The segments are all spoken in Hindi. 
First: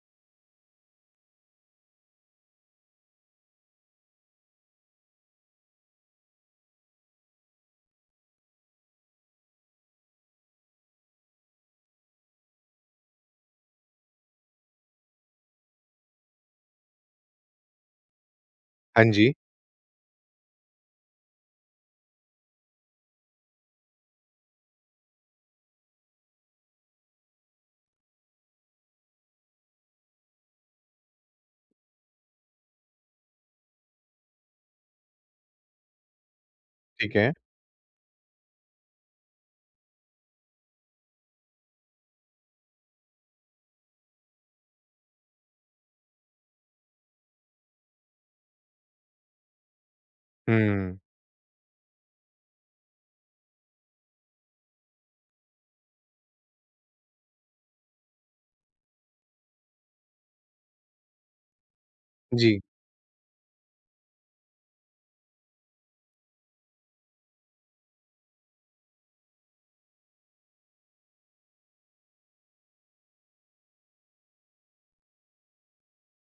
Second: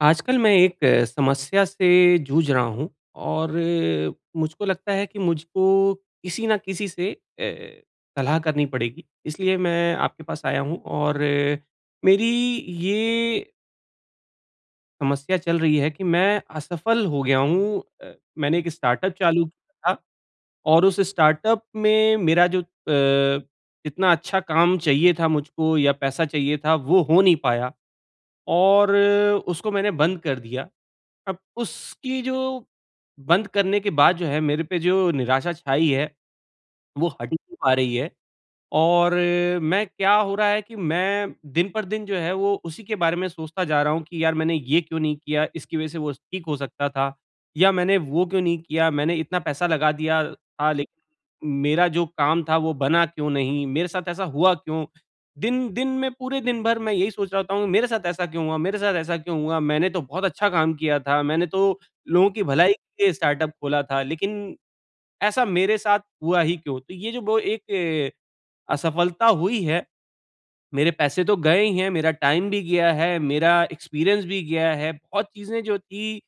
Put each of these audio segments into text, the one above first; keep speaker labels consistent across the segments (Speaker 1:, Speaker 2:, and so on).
Speaker 1: आजकल मैं एक समस्या से जूझ रहा हूँ और मुझको लगता है कि मुझको किसी न किसी से ए, सलाह करनी पड़ेगी इसलिए मैं आपके पास आया हूँ और मेरी ये समस्या चल रही है कि मैं असफ़ल हो गया हूँ ए, मैंने एक
Speaker 2: हाँ
Speaker 1: स्टार्टअप
Speaker 2: जी।
Speaker 1: चालू किया था और उस स्टार्टअप में मेरा जो अ, इतना अच्छा काम चाहिए था मुझको या पैसा चाहिए था वो हो नहीं पाया और उसको मैंने बंद कर दिया। अब उसकी जो बंद करने के बाद जो है मेरे पे जो निराशा छाई है। वो
Speaker 2: ठीक
Speaker 1: हट
Speaker 2: है।
Speaker 1: ही नहीं पा रही है। और मैं क्या हो रहा है कि मैं दिन पर दिन जो है, वो उसी के बारे में सोचता जा रहा हूँ कि यार मैंने ये क्यों नहीं किया, इसकी वजह से वो ठीक हो सकता था या मैंने वो क्यों नहीं किया, मैंने इतना पैसा लगा दिया था लेक़िन
Speaker 2: हुँ।
Speaker 1: मेरा जो काम था वो बना क्यों नहीं? मेरे साथ ऐसा हुआ क्यों? दिन दिन में पूरे दिन भर मैं यही सोच रहा था हूँ मेरे साथ ऐसा क्यों हुआ मेरे साथ ऐसा क्यों हुआ? मैंने तो बहुत अच्छा काम किया था। मैंने तो लोगों की
Speaker 2: जी।
Speaker 1: भलाई के लिए स्टार्टअप ख़ोला था लेक़िन ऐसा मेरे साथ हुआ ही क्यों? तो ये जो ब एक असफ़लता हुई है, मेरे पैसे तो गए ही हैं मेरा टाइम भी गया है, मेरा एक्सपीरियंस भी गया है, बहुत चीज़ें जो थी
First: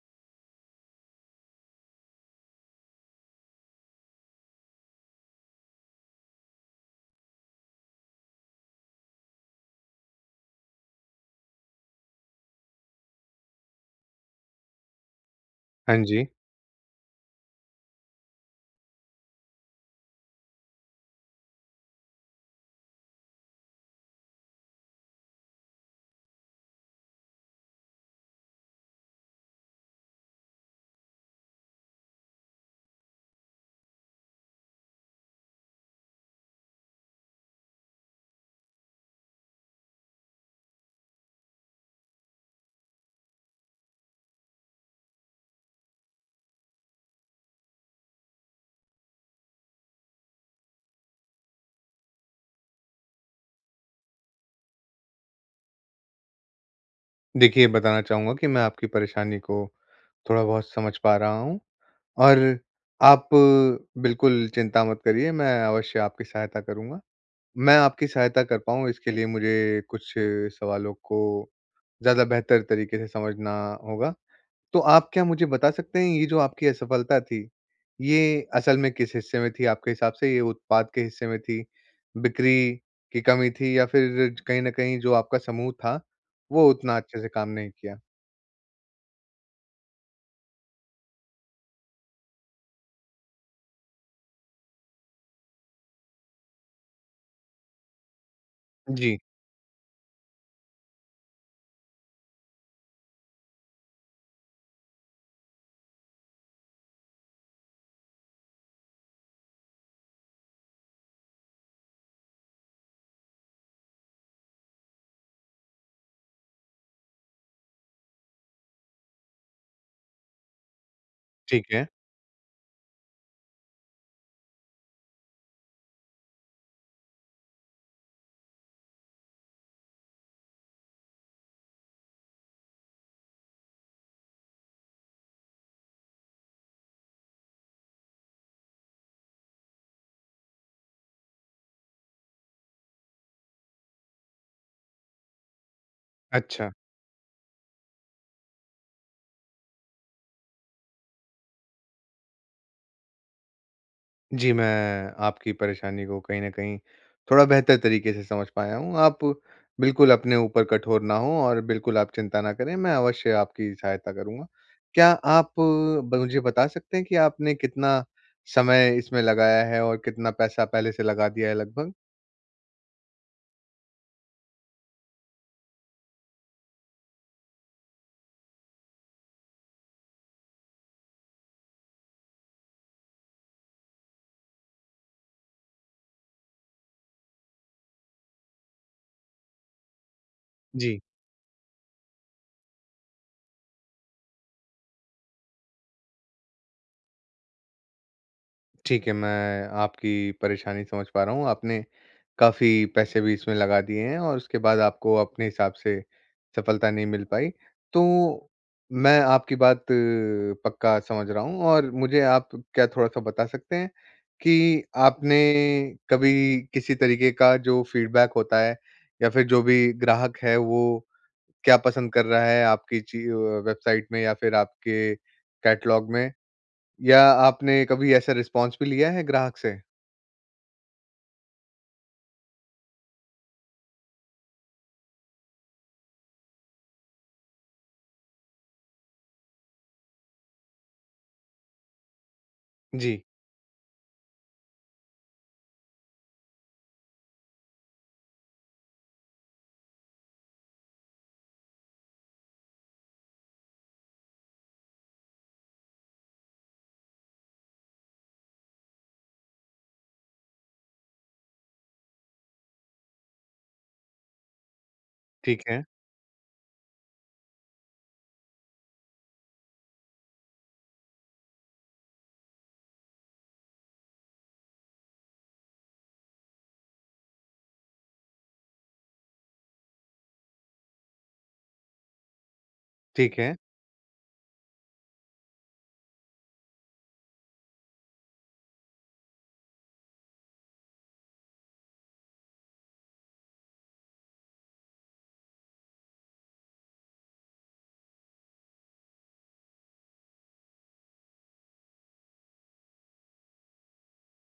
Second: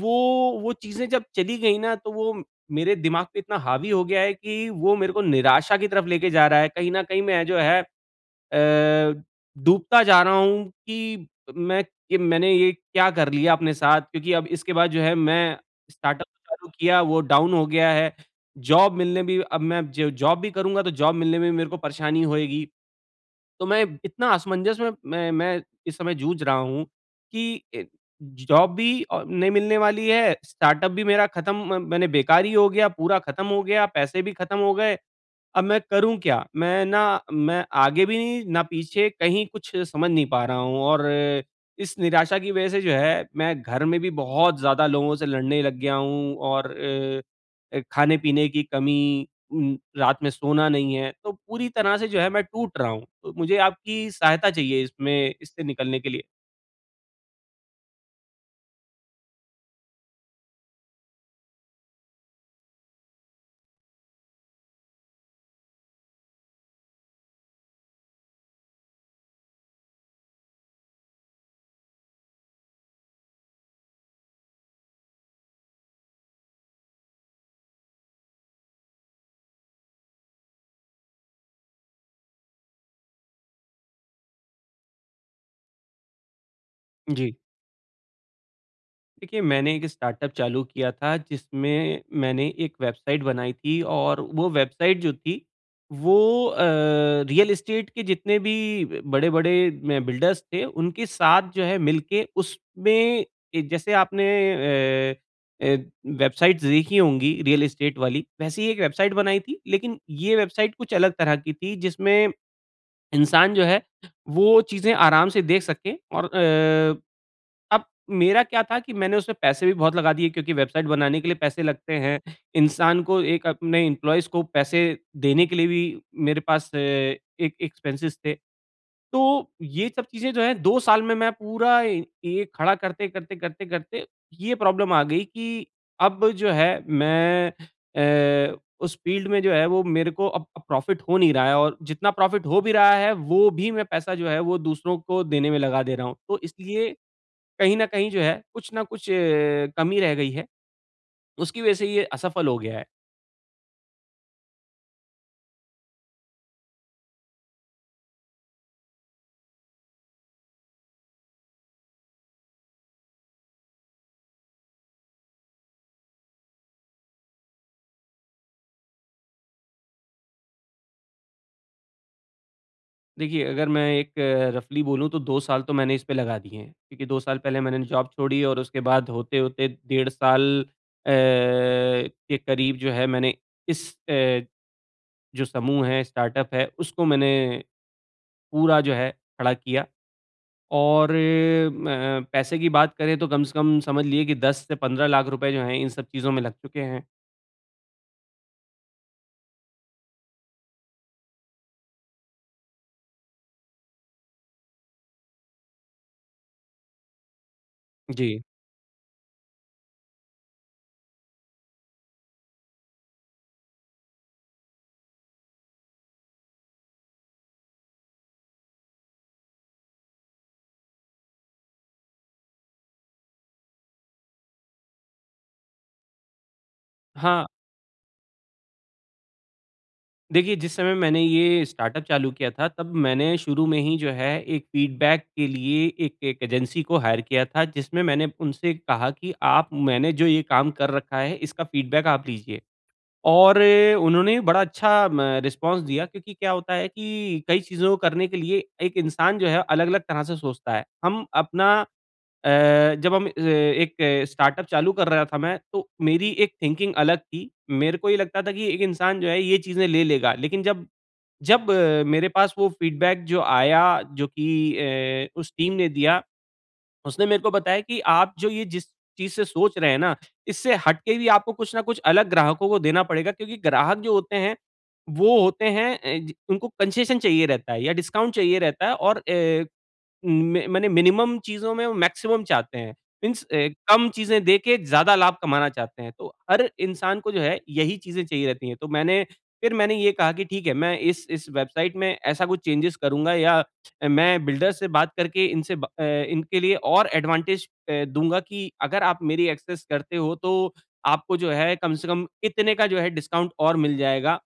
Speaker 1: वो वो चीज़ें जब चली गई ना तो वो मेरे दिमाग पे इतना हावी हो गया है कि वो मेरे को निराशा की तरफ़ लेके जा रहा है कहीं न कहीं मैं जो है ए, डूबता जा रहा हूँ कि मैं कि मैंने ये क्या कर लिया अपने साथ क्योंकि अब इसके बाद जो है मैं
Speaker 2: हाँ
Speaker 1: स्टार्टअप
Speaker 2: जी।
Speaker 1: चालू किया वो डाउन हो गया है। जॉब मिलने भी अब मैं ज जॉब भी करूँगा तो जॉब मिलने में भी मेरे को परेशानी होएगी। तो मैं इतना असमंजस में मैं मैं इस समय जूझ रहा हूँ कि ज जॉब भी नहीं मिलने वाली है, स्टार्टअप भी मेरा ख़त्म म मैंने बेकार ही हो गया, पूरा ख़त्म हो गया, पैसे भी ख़त्म हो गए, अब मैं करूँ क्या? मैं ना मैं आगे भी नहीं, ना पीछे कहीं कुछ समझ नहीं पा रहा हूँ और इस निराशा की वजह से जो है, मैं घर में भी बहुत ज़्यादा लोगों से लड़ने लग गया हूँ और अ अ, ख़ाने-पीने की कमी रात में सोना नहीं है। तो पूरी तरह से जो है मैं टूट रहा हूँ, तो मुझे आपकी सहायता चाहिए इसमें, इससे निकलने के लिए।
Speaker 2: देखिए बताना चाहूँगा कि मैं आपकी परेशानी को थोड़ा-बहुत समझ पा रहा हूँ, और आप बिल्कुल चिंता मत करिए, मैं अवश्य आपकी सहायता करूँगा। मैं आपकी सहायता कर पाऊँ इसके लिए मुझे कुछ सवालों को ज़्यादा बेहतर तरीक़े से समझना होगा। तो आप क्या मुझे बता सकते हैं ये जो आपकी असफ़लता थी, ये असल में किस हिस्से में थी आपके हिसाब से ये उत्पाद के हिस्से में थी। बिक्री की कमी थी या फ़िर कहीं न कहीं जो आपका समूह था, वो उतना अच्छे से
Speaker 1: जी।
Speaker 2: काम नहीं किया।
Speaker 1: देखिए मैंने एक स्टार्टअप चालू किया था जिसमें मैंने एक वेबसाइट बनाई थी और वो वेबसाइट जो थी वो अ, रियल एस्टेट के जितने भी
Speaker 2: जी।
Speaker 1: बड़े-बड़े म बिल्डर्स थे उनके साथ जो है मिलके उसमें जैसे आपने अ, ए वेबसाइट्स देखी होंगी रियल एस्टेट वाली वैसे ही एक वेबसाइट बनाई थी लेक़िन ये वेबसाइट कुछ अलग तरह की थी जिसमें इंसान जो है वो चीज़ें आराम से देख सके और अ, अब मेरा क्या था कि मैंने उससे पैसे भी बहुत लगा दिए क्योंकि वेबसाइट बनाने के लिए पैसे
Speaker 2: ठीक है।
Speaker 1: लगते हैं। इंसान को एक अपने इम्प्लॉइज को पैसे देने के लिए भी मेरे पास अ, एक एक्सपेंसेस थे। तो ये सब चीजें जो हैं 2 साल में मैं पूरा ये ये खड़ा करते-करते, करते-करते ये प्रॉब्लम आ गई कि अब जो है मैं अ, उस फ़ील्ड में जो है वो मेरे को अब अब प्रॉफ़िट हो नहीं रहा है और जितना प्रॉफ़िट हो भी रहा है वो भी मैं पैसा जो है वो दूसरों को देने में लगा दे रहा हूँ। तो
Speaker 2: अच्छा।
Speaker 1: इसलिए कहीं न कहीं जो है कुछ ना कुछ अ, कमी रह गई है। उसकी वज़ह से ये असफ़ल हो गया है।
Speaker 2: जी, मैं आपकी परेशानी को कहीं न कहीं थोड़ा बेहतर तरीक़े से समझ पाया हूँ। आप बिल्कुल अपने ऊपर कठोर ना हो और बिल्कुल आप चिंता ना करें, मैं अवश्य आपकी सहायता करूँगा। क्या आप ब मुझे बता सकते हैं कि आपने कितना समय इसमें लगाया है? और कितना पैसा पहले से लगा दिया है लगभग?
Speaker 1: देखिए, अगर मैं एक रफ़ली बोलूँ तो 2 साल तो मैंने इसपे लगा दिए हैं, क्योंकि 2 साल पहले मैंने जॉब छोड़ी और उसके बाद होते-होते डेढ़ साल अ, के करीब जो है मैंने इस अ, जो समूह है, स्टार्टअप है, उसको मैंने, पूरा जो है खड़ा किया।
Speaker 2: जी।
Speaker 1: और म पैसे की बात करें तो कम से कम समझ लीजिए कि 10 से 15 लाख रुपये जो है इन सब चीज़ों में लग चुके हैं।
Speaker 2: ठीक है, मैं आपकी परेशानी समझ पा रहा हूँ, आपने काफ़ी पैसे भी इसमें लगा दिए हैं और उसके बाद आपको अपने हिसाब से सफलता नहीं मिल पाई।
Speaker 1: जी।
Speaker 2: तो, मैं आपकी बात अ, पक्का समझ रहा हूँ और मुझे आप क्या थोड़ा-सा बता सकते हैं, कि आपने कभी किसी तरीक़े का जो फ़ीडबैक होता है या फिर जो भी ग्राहक है वो क्या पसंद कर रहा है आपकी ची अ, वेबसाइट में या फिर आपके कैटलॉग में? या
Speaker 1: हाँ।
Speaker 2: आपने कभी ऐसा रिस्पॉन्स भी लिया है ग्राहक से?
Speaker 1: देखिए, जिस समय मैंने ये स्टार्टअप चालू किया था तब मैंने शुरू में ही जो है एक फीडबैक के लिए एक एक एजेंसी को हायर किया था जिसमें मैंने उनसे कहा कि आप मैंने जो ये काम कर रखा है इसका फीडबैक आप लीजिए।
Speaker 2: जी।
Speaker 1: और उन्होंने बड़ा अच्छा म रिस्पॉन्स दिया क्योंकि क्या होता है कि कई चीज़ों को करने के लिए एक इंसान जो है अलग-अलग तरह से सोचता है। हम अपना अ, जब हम ए एक स्टार्टअप चालू कर रहा था मैं, तो मेरी एक थिंकिंग अलग थी। मेरे को ये लगता था कि एक इंसान जो है ये चीज़े ले लेगा। लेकिन जब जब मेरे पास वो फीडबैक जो आया जो की ए उस
Speaker 2: ठीक
Speaker 1: टीम
Speaker 2: है।
Speaker 1: ने दिया। उसने मेरे को बताया कि आप जो ये जिस चीज़ से सोच रहे हैं ना इससे हट के भी आपको कुछ ना कुछ अलग ग्राहकों को देना पड़ेगा क्योंकि ग्राहक जो होते हैं वो होते हैं ए जी, उनको कंसेशन चाहिए रहता है या डिस्काउंट चाहिए रहता है और ए में माने मिनिमम चीज़ों में वो मैक्सिमम चाहते हैं।
Speaker 2: ठीक
Speaker 1: मीन्स
Speaker 2: है।
Speaker 1: अ, कम चीज़ें दे के ज़्यादा लाभ कमाना चाहते हैं। तो हर इंसान को जो है यही चीज़ें चाहिए रहती है। तो मैंने फिर मैंने ये कहा कि ठीक है मैं इस इस वेबसाइट में ऐसा कुछ चेंजेज करूँगा या मैं बिल्डर से बात करके इनसे ब अ, इनके लिए और एडवांटेज ए, दूँगा कि अगर आप मेरी एक्सेस करते हो तो आपको जो है कम से कम इतने का जो है डिस्काउंट और मिल जाएगा।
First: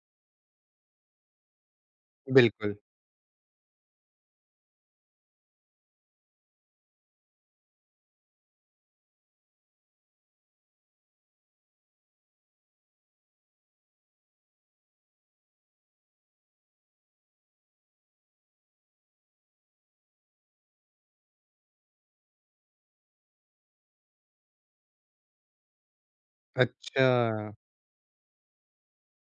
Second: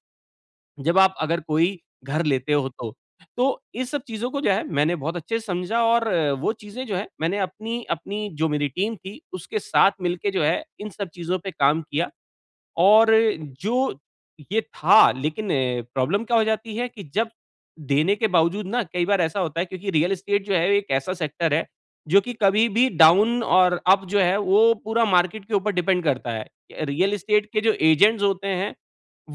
Speaker 1: जब आप अगर कोई घर लेते हो
Speaker 2: बिल्कुल।
Speaker 1: तो। तो ये सब चीज़ों को जो है मैंने बहुत अच्छे से समझा और वो चीज़ें जो है मैंने अपनी अपनी जो मेरी टीम थी उसके साथ मिलके जो है इन सब चीज़ों पे काम किया। और जो ये था लेकिन प्रॉब्लम क्या हो जाती है कि जब देने के बावजूद ना कई बार ऐसा होता है क्योंकि रियल एस्टेट जो है एक ऐसा सेक्टर है जो कि कभी भी डाउन और अप जो है वो पूरा मार्केट के ऊपर डिपेंड करता है। रियल एस्टेट
Speaker 2: अच्छा।
Speaker 1: के जो एजेंट्स होते हैं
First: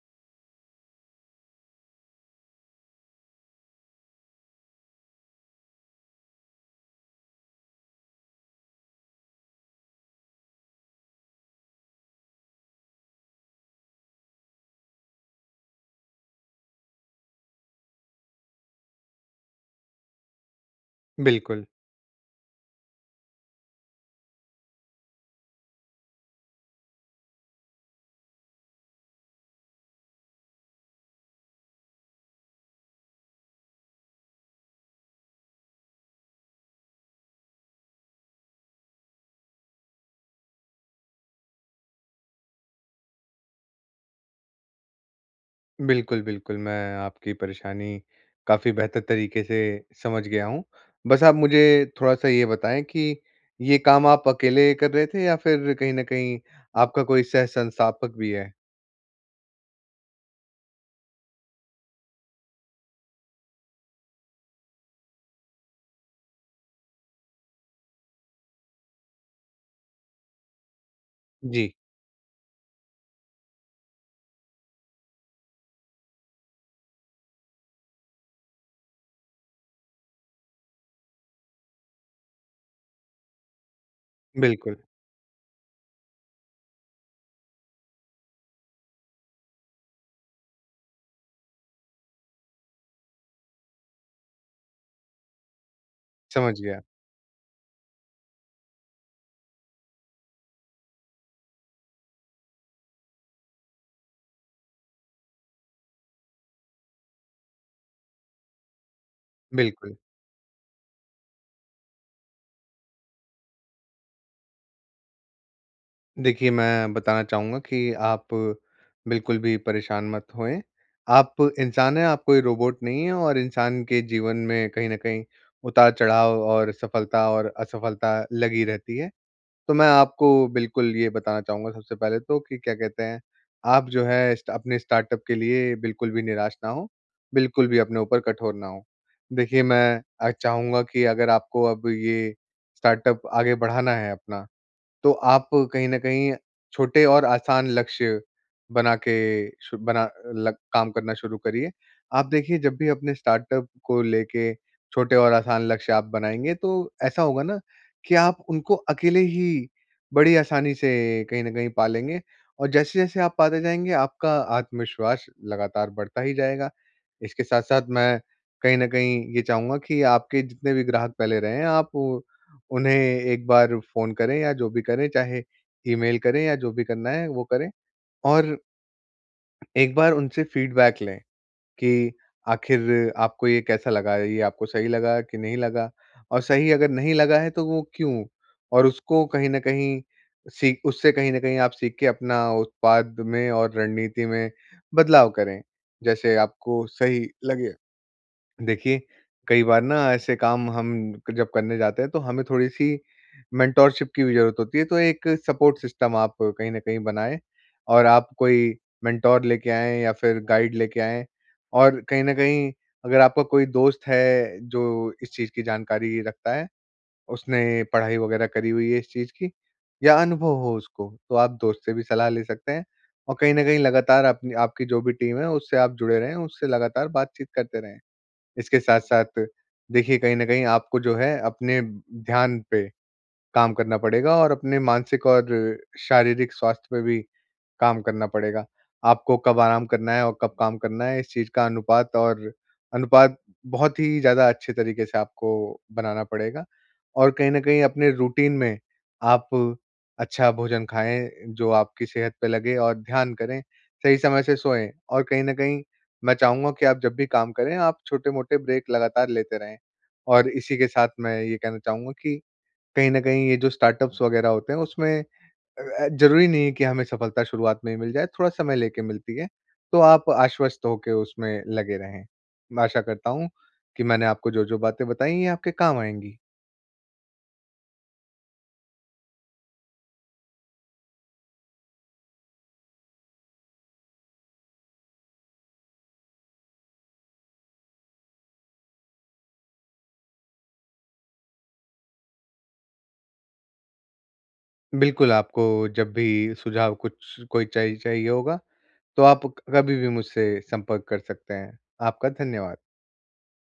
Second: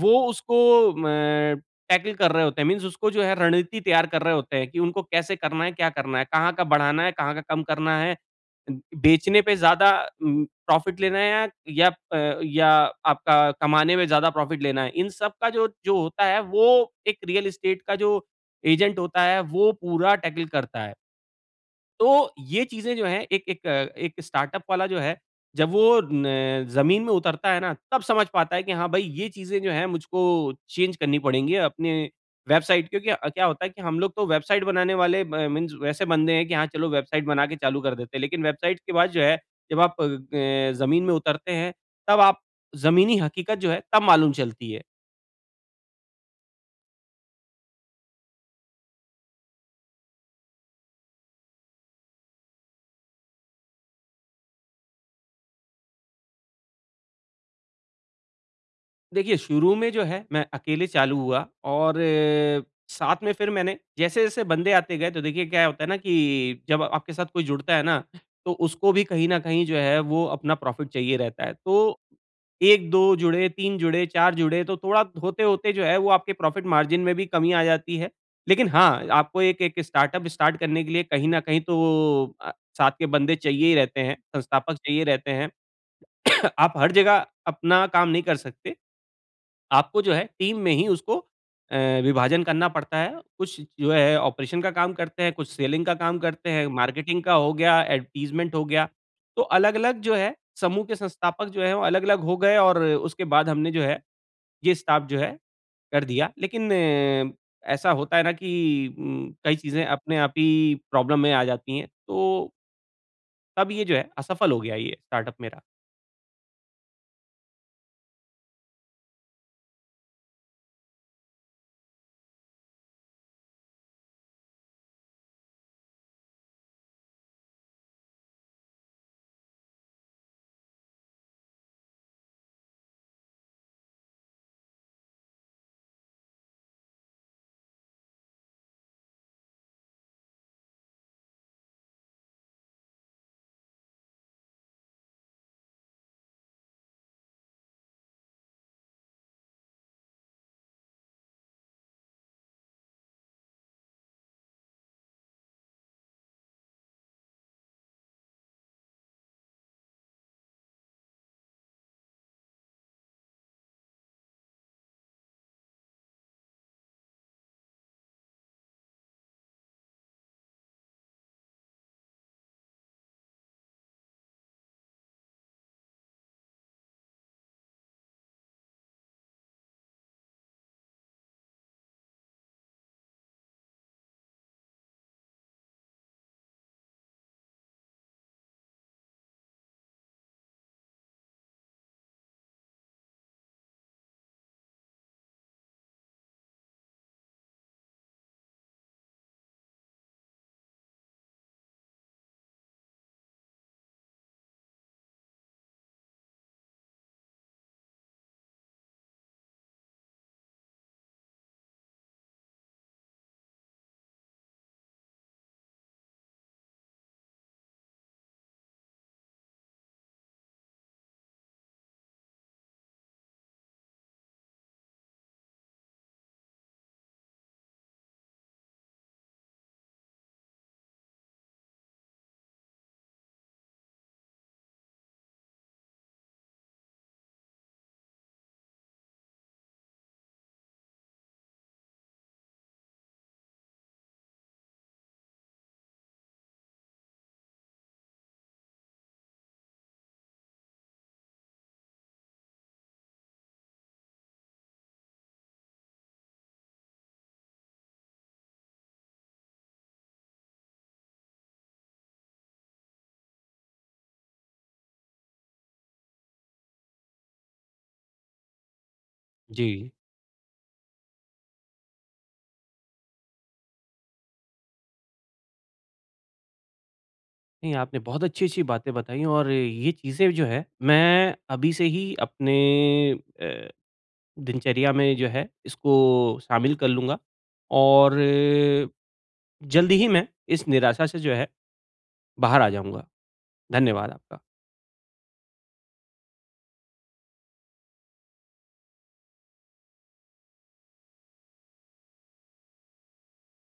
Speaker 1: वो उसको म टैकल कर रहे होते हैं मीन्स उसको जो है रणनीति तैयार कर रहे होते हैं कि उनको कैसे करना है? क्या करना है? कहाँ का बढ़ाना है? कहाँ का कम करना है? अ, बेचने पे ज़्यादा अम, प्रॉफिट लेना है या अ, या आपका कमाने में ज़्यादा प्रॉफिट लेना है। इन सबका जो जो होता है वो एक रियल एस्टेट का जो एजेंट होता है वो पूरा टैकल करता है।
Speaker 2: बिल्कुल।
Speaker 1: तो ये चीजें जो है एक एक एक स्टार्टअप वाला जो है, जब वो न जमीन में उतरता है ना तब समझ पाता है कि हाँ भाई ये चीजें जो है मुझको चेंज करनी पड़ेगी अपने वेबसाइट क्योंकि अ, क्या होता है कि हम लोग तो वेबसाइट बनाने वाले म मीन्स वैसे बंदे हैं कि हाँ चलो वेबसाइट बना के चालू कर देते हैं। लेकिन वेबसाइट के बाद जो है जब आप अ, जमीन में उतरते हैं तब आप जमीनी हकीकत जो है तब मालूम चलती है।
Speaker 2: बिल्कुल, बिल्कुल मैं आपकी परेशानी काफ़ी बेहतर तरीके से समझ गया हूँ, बस आप मुझे थोड़ा-सा ये बताएँ कि ये काम आप अकेले कर रहे थे या फिर कहीं न कहीं आपका कोई सह संस्थापक भी है?
Speaker 1: देखिए शुरू में जो है मैं अकेले चालू हुआ और अ, साथ में फिर मैंने जैसे-जैसे बन्दे आते गए तो देखिए क्या होता है ना कि जब आपके साथ कोई जुड़ता है ना, तो उसको भी कहीं न कहीं जो है वो अपना प्रॉफिट चाहिए रहता है।
Speaker 2: जी।
Speaker 1: तो 1-2 जुड़े, 3 जुड़े, 4 जुड़े तो थोड़ा होते-होते जो है, वो आपके प्रॉफिट मार्जिन में भी कमी आ जाती है। लेकिन हाँ, आपको एक-एक स्टार्टअप स्टार्ट करने के लिए कहीं न कहीं तो वो अ, साथ के बन्दे चाहिए ही रहते हैं, संस्थापक
Speaker 2: बिल्कुल।
Speaker 1: चाहिए रहते हैं। आप हर जगह अपना काम नहीं कर सकते, आपको जो है टीम में ही उसको अ, विभाजन करना पड़ता है। कुछ जो है ऑपरेशन का काम करते हैं, कुछ सेलिंग का काम करते
Speaker 2: समझ
Speaker 1: हैं,
Speaker 2: गया।
Speaker 1: मार्केटिंग का हो गया, एडवर्टाइज़मेंट हो गया। तो अलग-अलग जो है समूह के संस्थापक जो हैं, वो अलग-अलग हो गए और उसके बाद हमने जो है ये स्टाफ जो है कर दिया। लेकिन अ, ऐसा होता है ना कि उम, कई चीज़ें
Speaker 2: बिल्कुल।
Speaker 1: अपने आप ही प्रॉब्लम में आ जाती है, तो तब ये जो है, असफल हो गया ये, स्टार्टअप मेरा।
Speaker 2: देखिए, मैं बताना चाहूँगा कि आप बिल्कुल भी परेशान मत होएँ, आप इंसान हैं, आप कोई रोबोट नहीं है और इंसान के जीवन में कहीं न कहीं उतार-चढ़ाव और सफलता और असफलता लगी रहती है। तो मैं आपको बिल्कुल ये बताना चाहूँगा सबसे पहले तो कि क्या कहते हैं, आप जो है स्टा अपने स्टार्टअप के लिए बिल्कुल भी निराश न हों, बिल्कुल भी अपने ऊपर कठोर ना हो। देखिए, मैं अ, चाहूँगा कि अगर आपको अब ये स्टार्टअप आगे बढ़ाना है अपना, तो आप कहीं न कहीं छोटे और आसान लक्ष्य बना के सु बना लग काम करना शुरू करिए, आप देखिए जब भी अपने स्टार्टअप को लेके छोटे और आसान लक्ष्य आप बनाएँगे, तो ऐसा होगा ना, कि आप उनको अकेले ही बड़ी आसानी से कहीं न कहीं पा लेंगे। और जैसे-जैसे आप पाते जाएँगे आपका आत्मविश्वास लगातार बढ़ता ही जाएगा, इसके साथ-साथ मैं कहीं न कहीं ये चाहूँगा कि आपके जितने भी ग्राहक पहले रहे हैं, आप उन्हें एक बार फ़ोन करें या जो भी करें, चाहे ईमेल करें या जो भी करना है वो करें, और एक बार उनसे फीडबैक लें। कि, आखिर आपको ये कैसा लगा, ये आपको सही लगा कि नहीं लगा, और सही अगर नहीं लगा है तो वो क्यों? और उसको कहीं न कहीं सीख उससे कहीं न कहीं आप सीख के अपना उत्पाद में और रणनीति में बदलाव करें, जैसे आपको सही लगे। देखिए, कई बार ना ऐसे काम हम क जब करने जाते हैं, तो हमें थोड़ी-सी मेंटरशिप की भी जरूरत होती है तो एक सपोर्ट सिस्टम आप कहीं न कहीं बनाए और आप कोई मेंटर लेके आएँ या फिर गाइड लेके आएँ, और कहीं न कहीं अगर आपका कोई दोस्त है जो इस चीज़ की जानकारी रखता है, उसने पढ़ाई वगैरह करी हुई है इस चीज़ की या अनुभव हो उसको, तो आप दोस्त से भी सलाह ले सकते हैं। और कहीं न कहीं लगातार अपनी आपकी जो भी टीम है, उससे आप जुड़े रहें, उससे लगातार बातचीत करते रहें। इसके साथ-साथ देखिए, कहीं न कहीं आपको जो है अपने ब ध्यान पे काम करना पड़ेगा और अपने मानसिक और शारीरिक स्वास्थ्य पे भी काम करना पड़ेगा। आपको कब आराम करना है, और कब काम करना है? इस चीज़ का अनुपात और अनुपात बहुत ही ज़्यादा अच्छे तरीके से आपको बनाना पड़ेगा और कहीं न कहीं अपने रूटीन में, आप अच्छा भोजन खाएँ जो आपकी सेहत पे लगे और ध्यान करें, सही समय से सोएँ। और कहीं न कहीं मैं चाहूँगा कि आप जब भी काम करें, आप छोटे-मोटे ब्रेक लगातार लेते रहें। और इसी के साथ मैं ये कहना चाहूँगा कि कहीं न कहीं ये जो स्टार्टअप्स वगैरह होते हैं उसमें अ, ज़रूरी नहीं है कि हमें सफलता शुरुआत में ही मिल जाए, थोड़ा समय लेके मिलती है,
Speaker 1: जी।
Speaker 2: तो आप आश्वस्त होके उसमें लगे रहें। मैं आशा करता हूँ, कि मैंने आपको जो-जो बातें बताई है, ये आपके काम आएँगी।
Speaker 1: नहीं, आपने बहुत अच्छी-अच्छी बातें बताई और ये चीज़ें जो हैं, मैं अभी से ही अपने अ, दिनचर्या में जो है इसको शामिल कर लूँगा और, जल्दी ही मैं इस निराशा से जो है, बाहर आ जाऊँगा। धन्यवाद आपका।
Speaker 2: बिल्कुल, आपको जब भी सुझाव कुछ कोई च चाहिए होगा, तो आप क कभी-भी मुझसे संपर्क कर सकते हैं। आपका धन्यवाद।